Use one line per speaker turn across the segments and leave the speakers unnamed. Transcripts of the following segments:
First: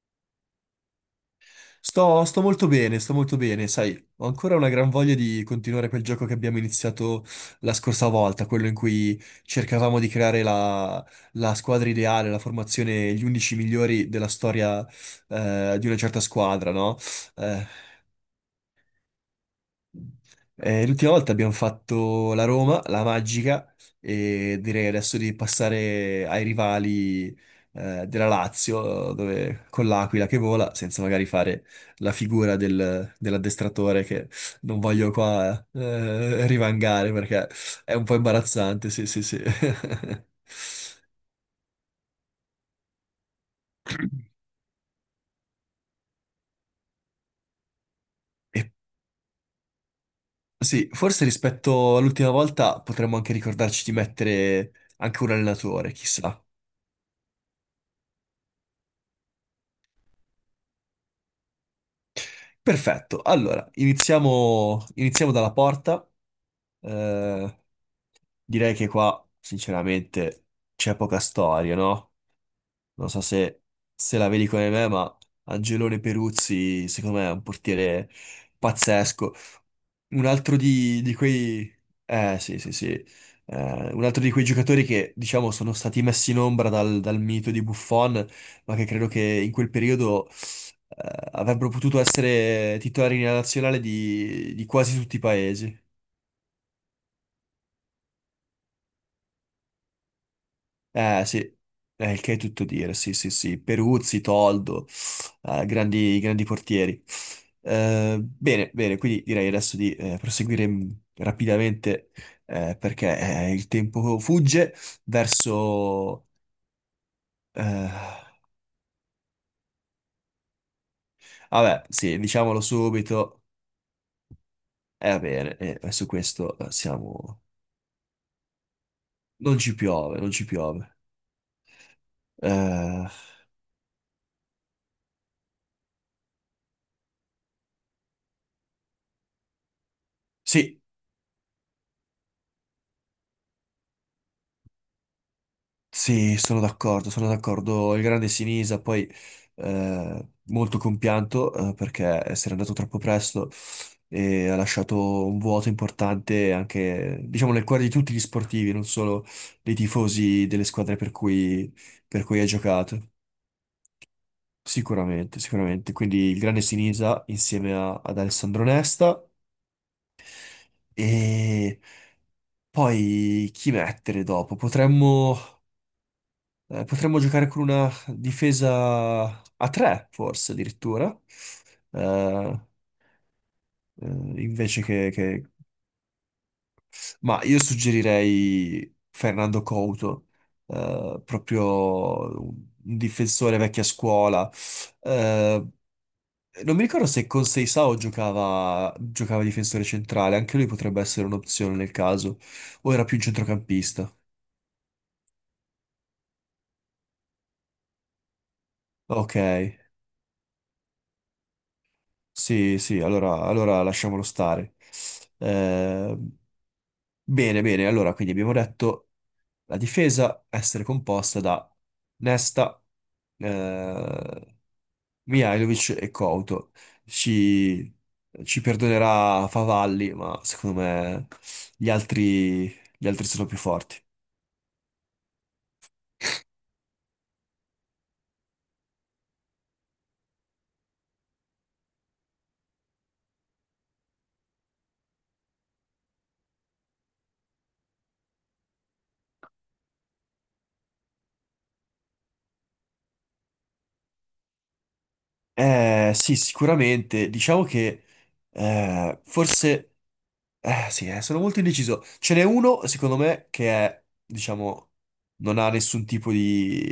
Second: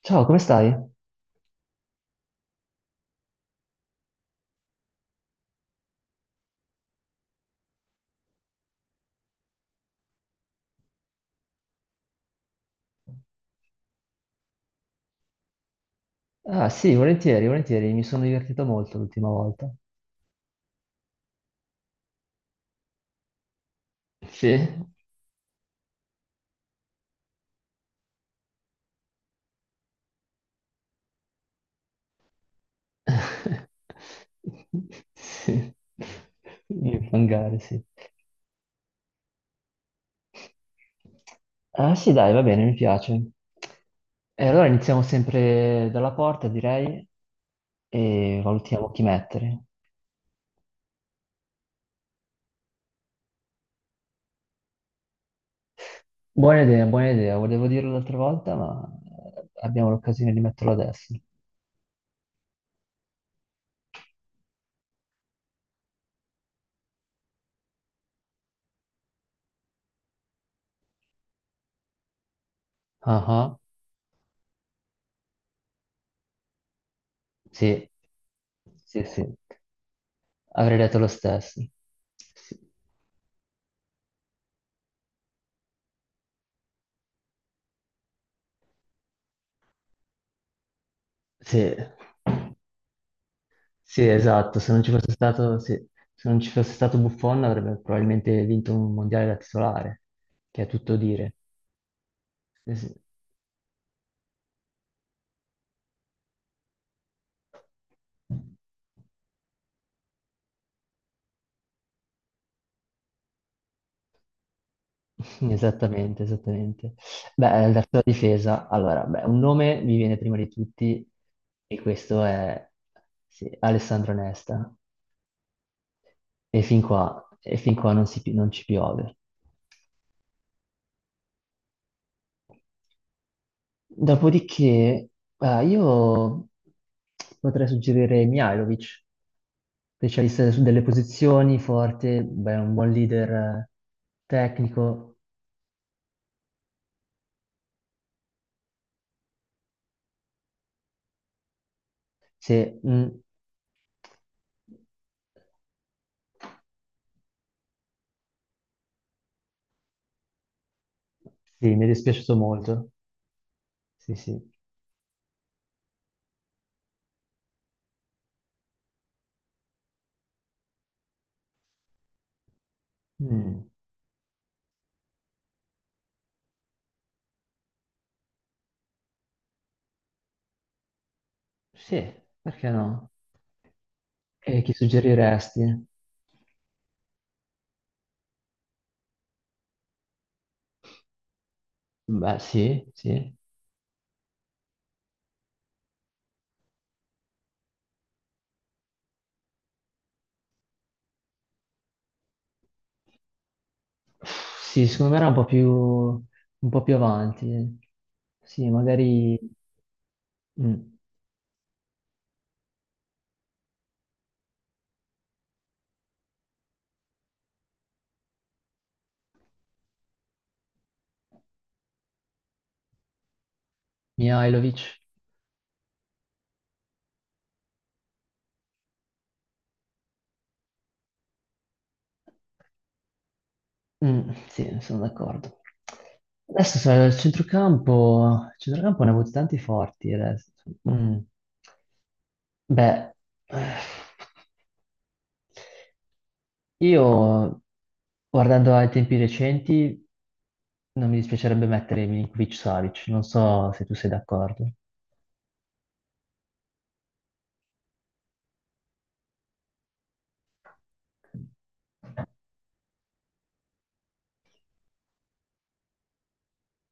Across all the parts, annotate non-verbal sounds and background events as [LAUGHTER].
Ciao, come stai?
Sto molto bene, sto molto bene, sai, ho ancora una gran voglia di continuare quel gioco che abbiamo iniziato la scorsa volta, quello in cui cercavamo di creare la squadra ideale, la formazione, gli 11 migliori della storia, di una certa
Ah,
squadra,
sì,
no?
volentieri,
Eh,
volentieri, mi sono divertito molto l'ultima volta.
L'ultima volta abbiamo fatto la Roma, la Magica,
Sì.
e direi adesso di passare ai rivali, della Lazio, dove, con l'Aquila che vola, senza magari fare la figura dell'addestratore
[LAUGHS]
che non voglio qua,
Sì.
rivangare, perché
Fangare, sì.
è un po' imbarazzante, sì, sì, sì. [LAUGHS]
Ah, sì, dai, va bene, mi piace. E allora iniziamo sempre dalla porta, direi, e
E
valutiamo chi mettere.
sì, forse rispetto all'ultima volta potremmo anche ricordarci di mettere anche un allenatore, chissà.
Buona idea, volevo dirlo l'altra volta, ma abbiamo l'occasione di metterlo adesso.
Perfetto, allora iniziamo, iniziamo dalla porta. Eh, Direi che qua, sinceramente, c'è poca storia, no? Non so
Ah, ah,
se la vedi come me, ma Angelone Peruzzi, secondo me, è un
sì,
portiere
sì, sì.
pazzesco. Un altro
Avrei detto
di,
lo
di
stesso.
quei...
Sì,
sì, sì, sì. Un altro di quei giocatori che, diciamo, sono stati messi in ombra dal mito di Buffon, ma che credo che in quel periodo... avrebbero
sì,
potuto essere titolari nella nazionale
sì,
di
esatto.
di
Se non ci
quasi
fosse
tutti i
stato, sì.
paesi.
Se non ci fosse stato Buffon avrebbe probabilmente vinto un mondiale da titolare, che è tutto
Eh
dire.
sì, il che è tutto
Eh sì.
dire, sì sì sì. Peruzzi, Toldo, grandi, grandi portieri. Bene, bene, quindi direi adesso di proseguire rapidamente, perché il tempo fugge
[LAUGHS] Esattamente,
verso...
esattamente. Beh, la
eh,
tua difesa, allora, beh, un nome mi viene prima di tutti e
vabbè, sì,
questo
diciamolo
è
subito,
sì, Alessandro Nesta.
va bene, e su questo siamo...
E fin qua non si pi- non ci piove.
Non ci piove, non ci piove. Eh,
Dopodiché, io potrei suggerire Mihajlovic, specialista su
sì.
delle posizioni, forte, beh, un buon leader tecnico.
Sì, sono d'accordo, sono d'accordo. Il grande Sinisa, poi, molto compianto, perché se n'è andato
Se,
troppo presto e ha lasciato un vuoto importante anche, diciamo, nel cuore di tutti gli sportivi, non solo dei tifosi delle squadre
sì, mi è
per
dispiaciuto
cui ha
molto.
giocato.
Sì, sì.
Sicuramente, sicuramente. Quindi il grande Sinisa insieme ad Alessandro Nesta. E poi
Mm,
chi mettere dopo? Potremmo... potremmo giocare con una difesa a tre, forse addirittura.
sì,
Eh,
perché no?
eh,
E chi
invece che, che-
suggeriresti?
Ma io suggerirei Fernando Couto,
Beh,
proprio un
sì,
un
sì.
difensore vecchia scuola. Eh, Non mi ricordo se con Seisao giocava, giocava difensore centrale, anche lui potrebbe essere un'opzione nel caso, o era più un centrocampista.
Sì, secondo me era un po' più avanti. Sì,
Ok.
magari... mm.
Sì, sì, allora lasciamolo stare. Eh, Bene, bene, allora quindi abbiamo detto la difesa essere composta da Nesta, eh,
Mihajlovic.
Mihailovic e Couto. Ci, ci perdonerà Favalli, ma secondo me gli altri, gli altri sono più forti.
Mm, sì, sono d'accordo. Adesso sai, il centrocampo ne ha avuti tanti forti adesso. Mm. Beh, eh, io guardando ai tempi recenti non mi dispiacerebbe mettere Milinkovic-Savic, non so se tu sei d'accordo.
Sì, sicuramente. Diciamo che forse. Eh sì, sono molto indeciso. Ce n'è uno, secondo me, che è, diciamo, non ha nessun tipo di,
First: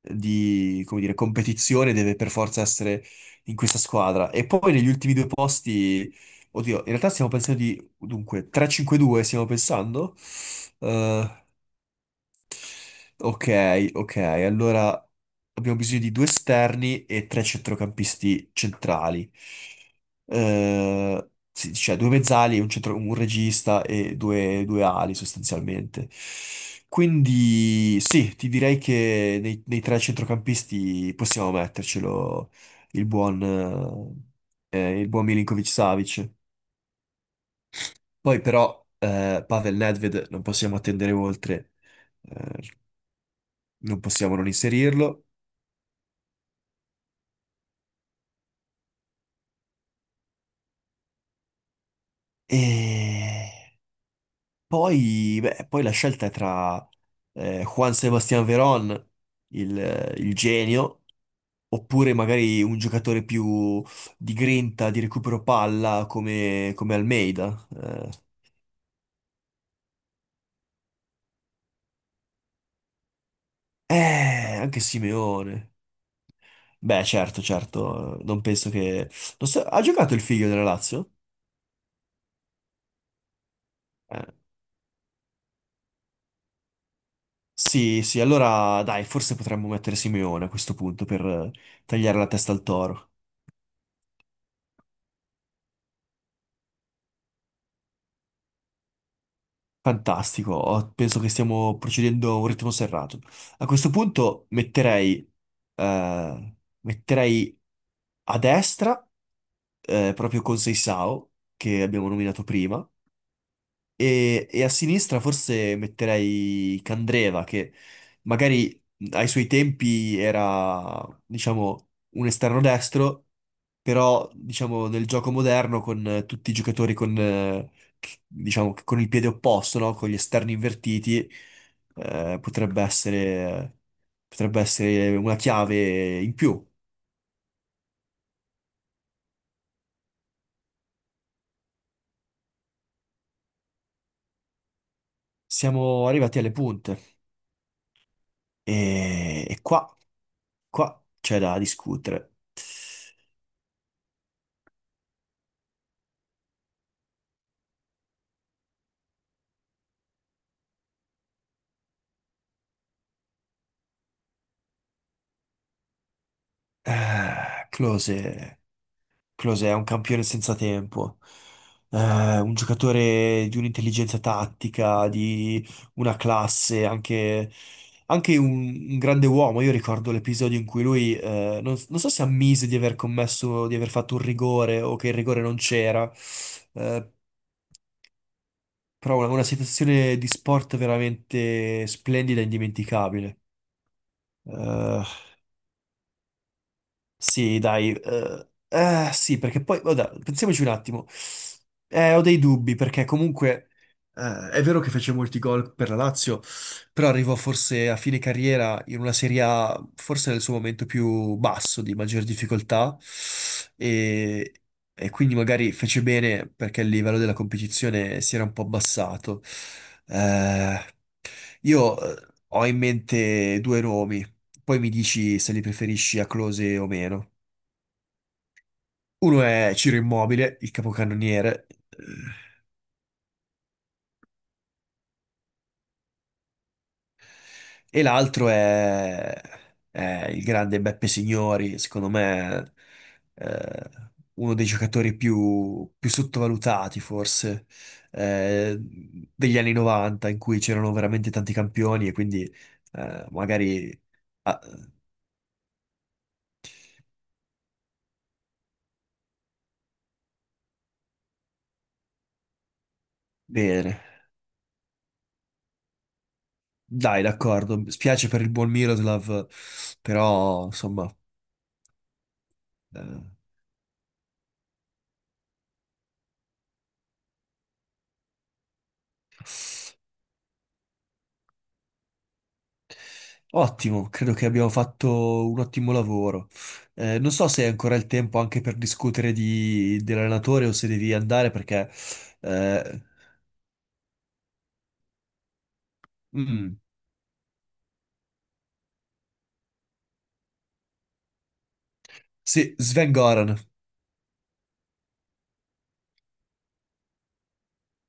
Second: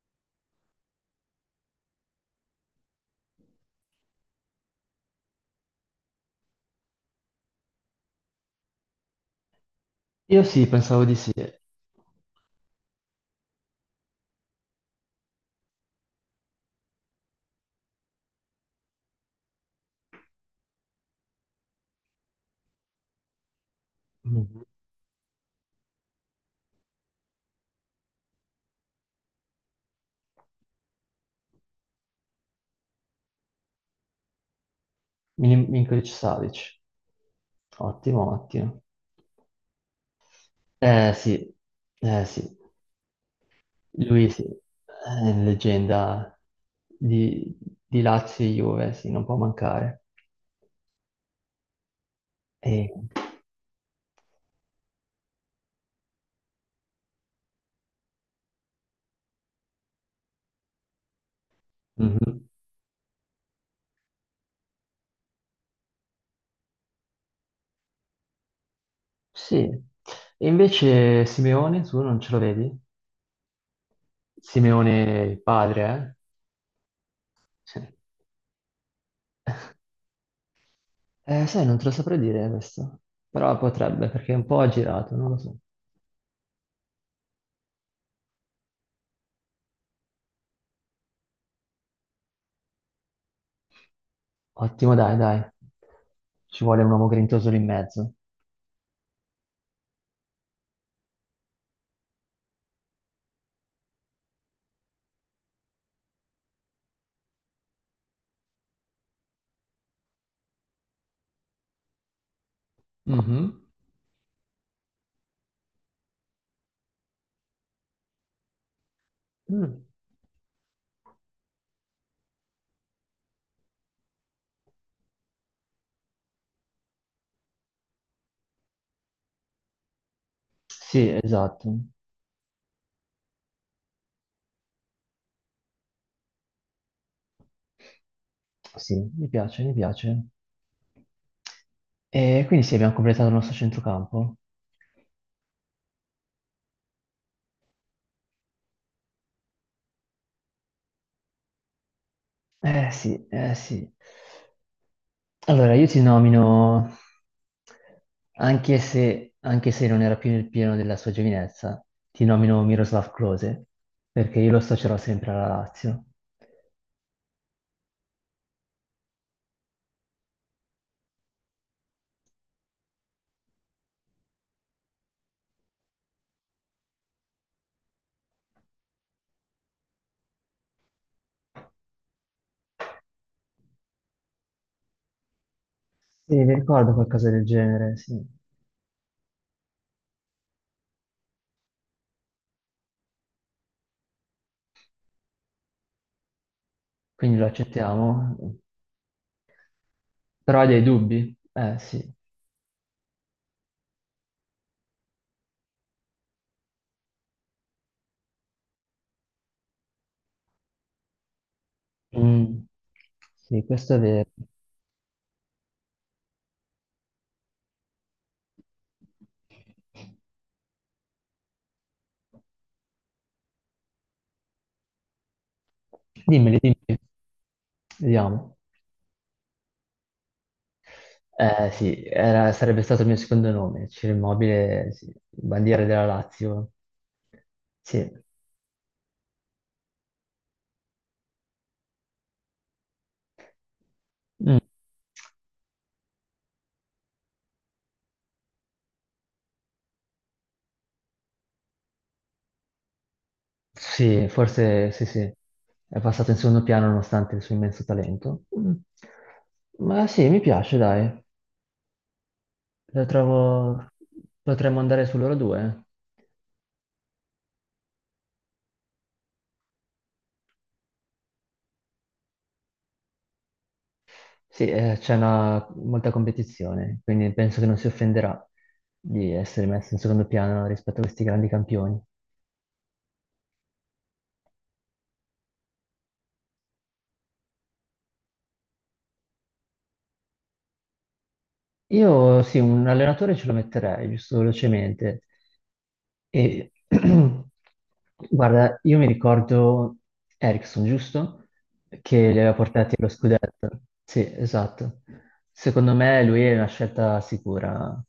di, come dire, competizione, deve per forza essere in questa squadra. E poi negli ultimi due posti, oddio, in realtà stiamo pensando di, dunque, 3-5-2 stiamo pensando?
Io sì, pensavo di sì.
eh, Ok, ok, allora abbiamo bisogno di due esterni e tre centrocampisti centrali. Sì, cioè due mezzali, un regista e
Mhm.
due ali, sostanzialmente. Quindi sì, ti direi che nei tre centrocampisti possiamo mettercelo il buon, il buon Milinkovic-Savic.
Milinkovic-Savic, ottimo,
Poi
ottimo.
però Pavel Nedved non possiamo
Eh
attendere
sì,
oltre,
eh sì,
eh, non
lui
possiamo
sì,
non inserirlo.
è leggenda di, di Lazio e Juve, sì, non può mancare. E-
E poi, beh, poi la scelta è tra Juan Sebastián Verón, il genio, oppure
mhm,
magari un giocatore più di grinta, di recupero palla, come Almeida.
sì, e invece Simeone, tu non ce lo vedi?
Anche
Simeone il
Simeone.
padre, eh?
Beh, certo,
Sì.
certo, non penso che... non so- Ha giocato il figlio della Lazio?
Sai, non te lo saprei dire questo, però potrebbe, perché
Eh,
è un po' aggirato, non lo so.
Sì, sì, allora dai, forse potremmo mettere Simeone a questo punto per tagliare la testa al toro.
Ottimo, dai, dai. Ci vuole un uomo grintoso lì in mezzo.
Fantastico, penso che stiamo procedendo a un ritmo serrato. A questo punto eh, metterei a destra, proprio con Seisao, che abbiamo nominato prima,
Mhm.
e a sinistra forse metterei Candreva, che magari ai suoi
Mm.
tempi era, diciamo, un esterno destro, però, diciamo, nel gioco moderno con tutti i giocatori con, diciamo, che con il piede opposto, no? Con gli esterni
Sì,
invertiti,
esatto.
eh, potrebbe essere, potrebbe essere una chiave in più.
Sì, mi piace, mi piace. E quindi sì, abbiamo completato il nostro centrocampo.
Siamo arrivati alle punte, e qua c'è da discutere.
Eh sì, eh sì. Allora, io ti nomino, anche se non era più nel pieno della sua giovinezza, ti nomino Miroslav Klose, perché io lo associerò sempre alla Lazio.
Eh, Klose, Klose è un campione senza tempo. Un giocatore di un'intelligenza tattica, di una classe, anche un grande uomo. Io ricordo l'episodio in cui lui, non so se ammise di aver commesso, di aver fatto un rigore, o che il rigore non c'era,
Sì, mi ricordo
eh,
qualcosa del genere, sì.
però una situazione di sport veramente splendida e indimenticabile. Eh,
Quindi lo
Sì, dai,
accettiamo.
sì, perché poi, vabbè,
Però
pensiamoci
hai
un
dei
attimo.
dubbi? Eh sì.
Ho dei dubbi, perché comunque è vero che fece molti gol per la Lazio, però arrivò forse a fine carriera in una Serie A, forse nel suo momento più basso, di maggior
Mm.
difficoltà,
Sì, questo è vero.
e, e quindi magari fece bene perché il livello della competizione si era un po' abbassato. Eh, io ho in mente due nomi, poi mi dici se li preferisci a
Dimmeli,
Close o
dimmi,
meno.
vediamo.
Uno è Ciro Immobile, il capocannoniere,
Eh sì, sarebbe stato il mio secondo nome, Ciro Immobile, sì, bandiera della Lazio.
e
Sì.
l'altro è il grande Beppe Signori, secondo me eh, uno
Mm,
dei giocatori più sottovalutati, forse, degli anni 90, in cui c'erano veramente tanti campioni, e quindi magari...
sì,
Ah,
forse sì, sì. È passato in secondo piano nonostante il suo immenso talento. Mm. Ma sì, mi piace, dai. Lo trovo...
bene,
Potremmo andare su loro due.
dai, d'accordo, spiace per il buon Miroslav, però insomma... eh,
Sì, c'è una... molta competizione, quindi penso che non si offenderà di essere messo in secondo piano rispetto a questi grandi campioni.
Ottimo, credo che abbiamo fatto un ottimo lavoro. Non so se hai ancora il tempo anche per discutere dell'allenatore, o se devi andare, perché...
Io sì, un
eh,
allenatore ce lo metterei, giusto velocemente. E
mm,
[CLEARS THROAT] guarda, io mi ricordo Ericsson, giusto? Che li aveva
sì,
portati allo
Sven Goran.
scudetto. Sì, esatto. Secondo me lui è una scelta sicura.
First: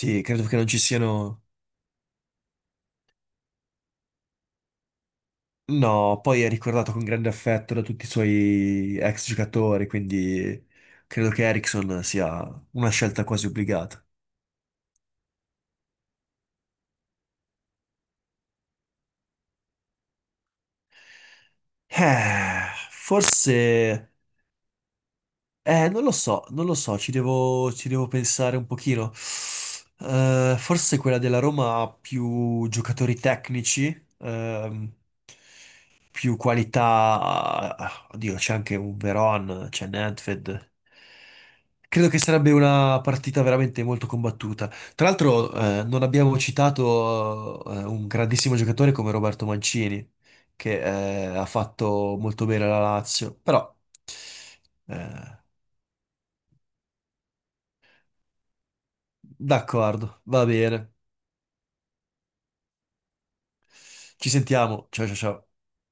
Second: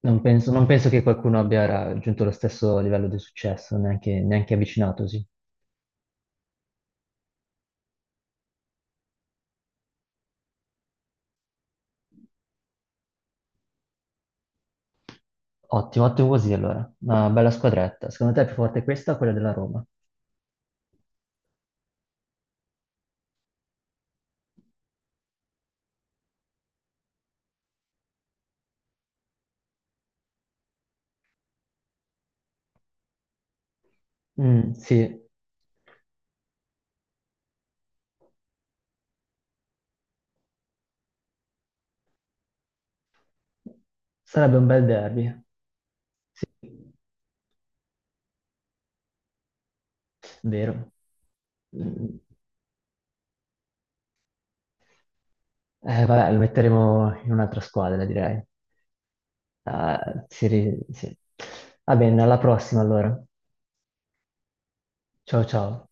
Non
credo
penso,
che
non
non ci
penso che qualcuno
siano...
abbia raggiunto lo stesso livello di successo, neanche, neanche avvicinatosi.
No, poi è ricordato con grande affetto da tutti i suoi ex giocatori, quindi credo che Eriksson sia una scelta quasi obbligata.
Ottimo, ottimo così allora. Una bella squadretta. Secondo te è più forte questa o quella della Roma?
Forse. Non lo so, non lo so, ci devo pensare un pochino. Forse quella della Roma ha più giocatori tecnici,
Mm, sì.
più qualità. Oddio, c'è anche un Veron, c'è Nedved. Credo che sarebbe una partita veramente molto
Sarebbe un
combattuta.
bel
Tra
derby,
l'altro, non abbiamo
sì,
citato, un grandissimo giocatore come Roberto Mancini, che,
vero.
ha fatto
Mm,
molto bene alla Lazio, però... eh,
Vabbè, lo metteremo in un'altra squadra, direi.
D'accordo,
Ah,
va bene.
sì. Va bene, alla prossima allora.
Ci sentiamo. Ciao, ciao,
Ciao
ciao.
ciao.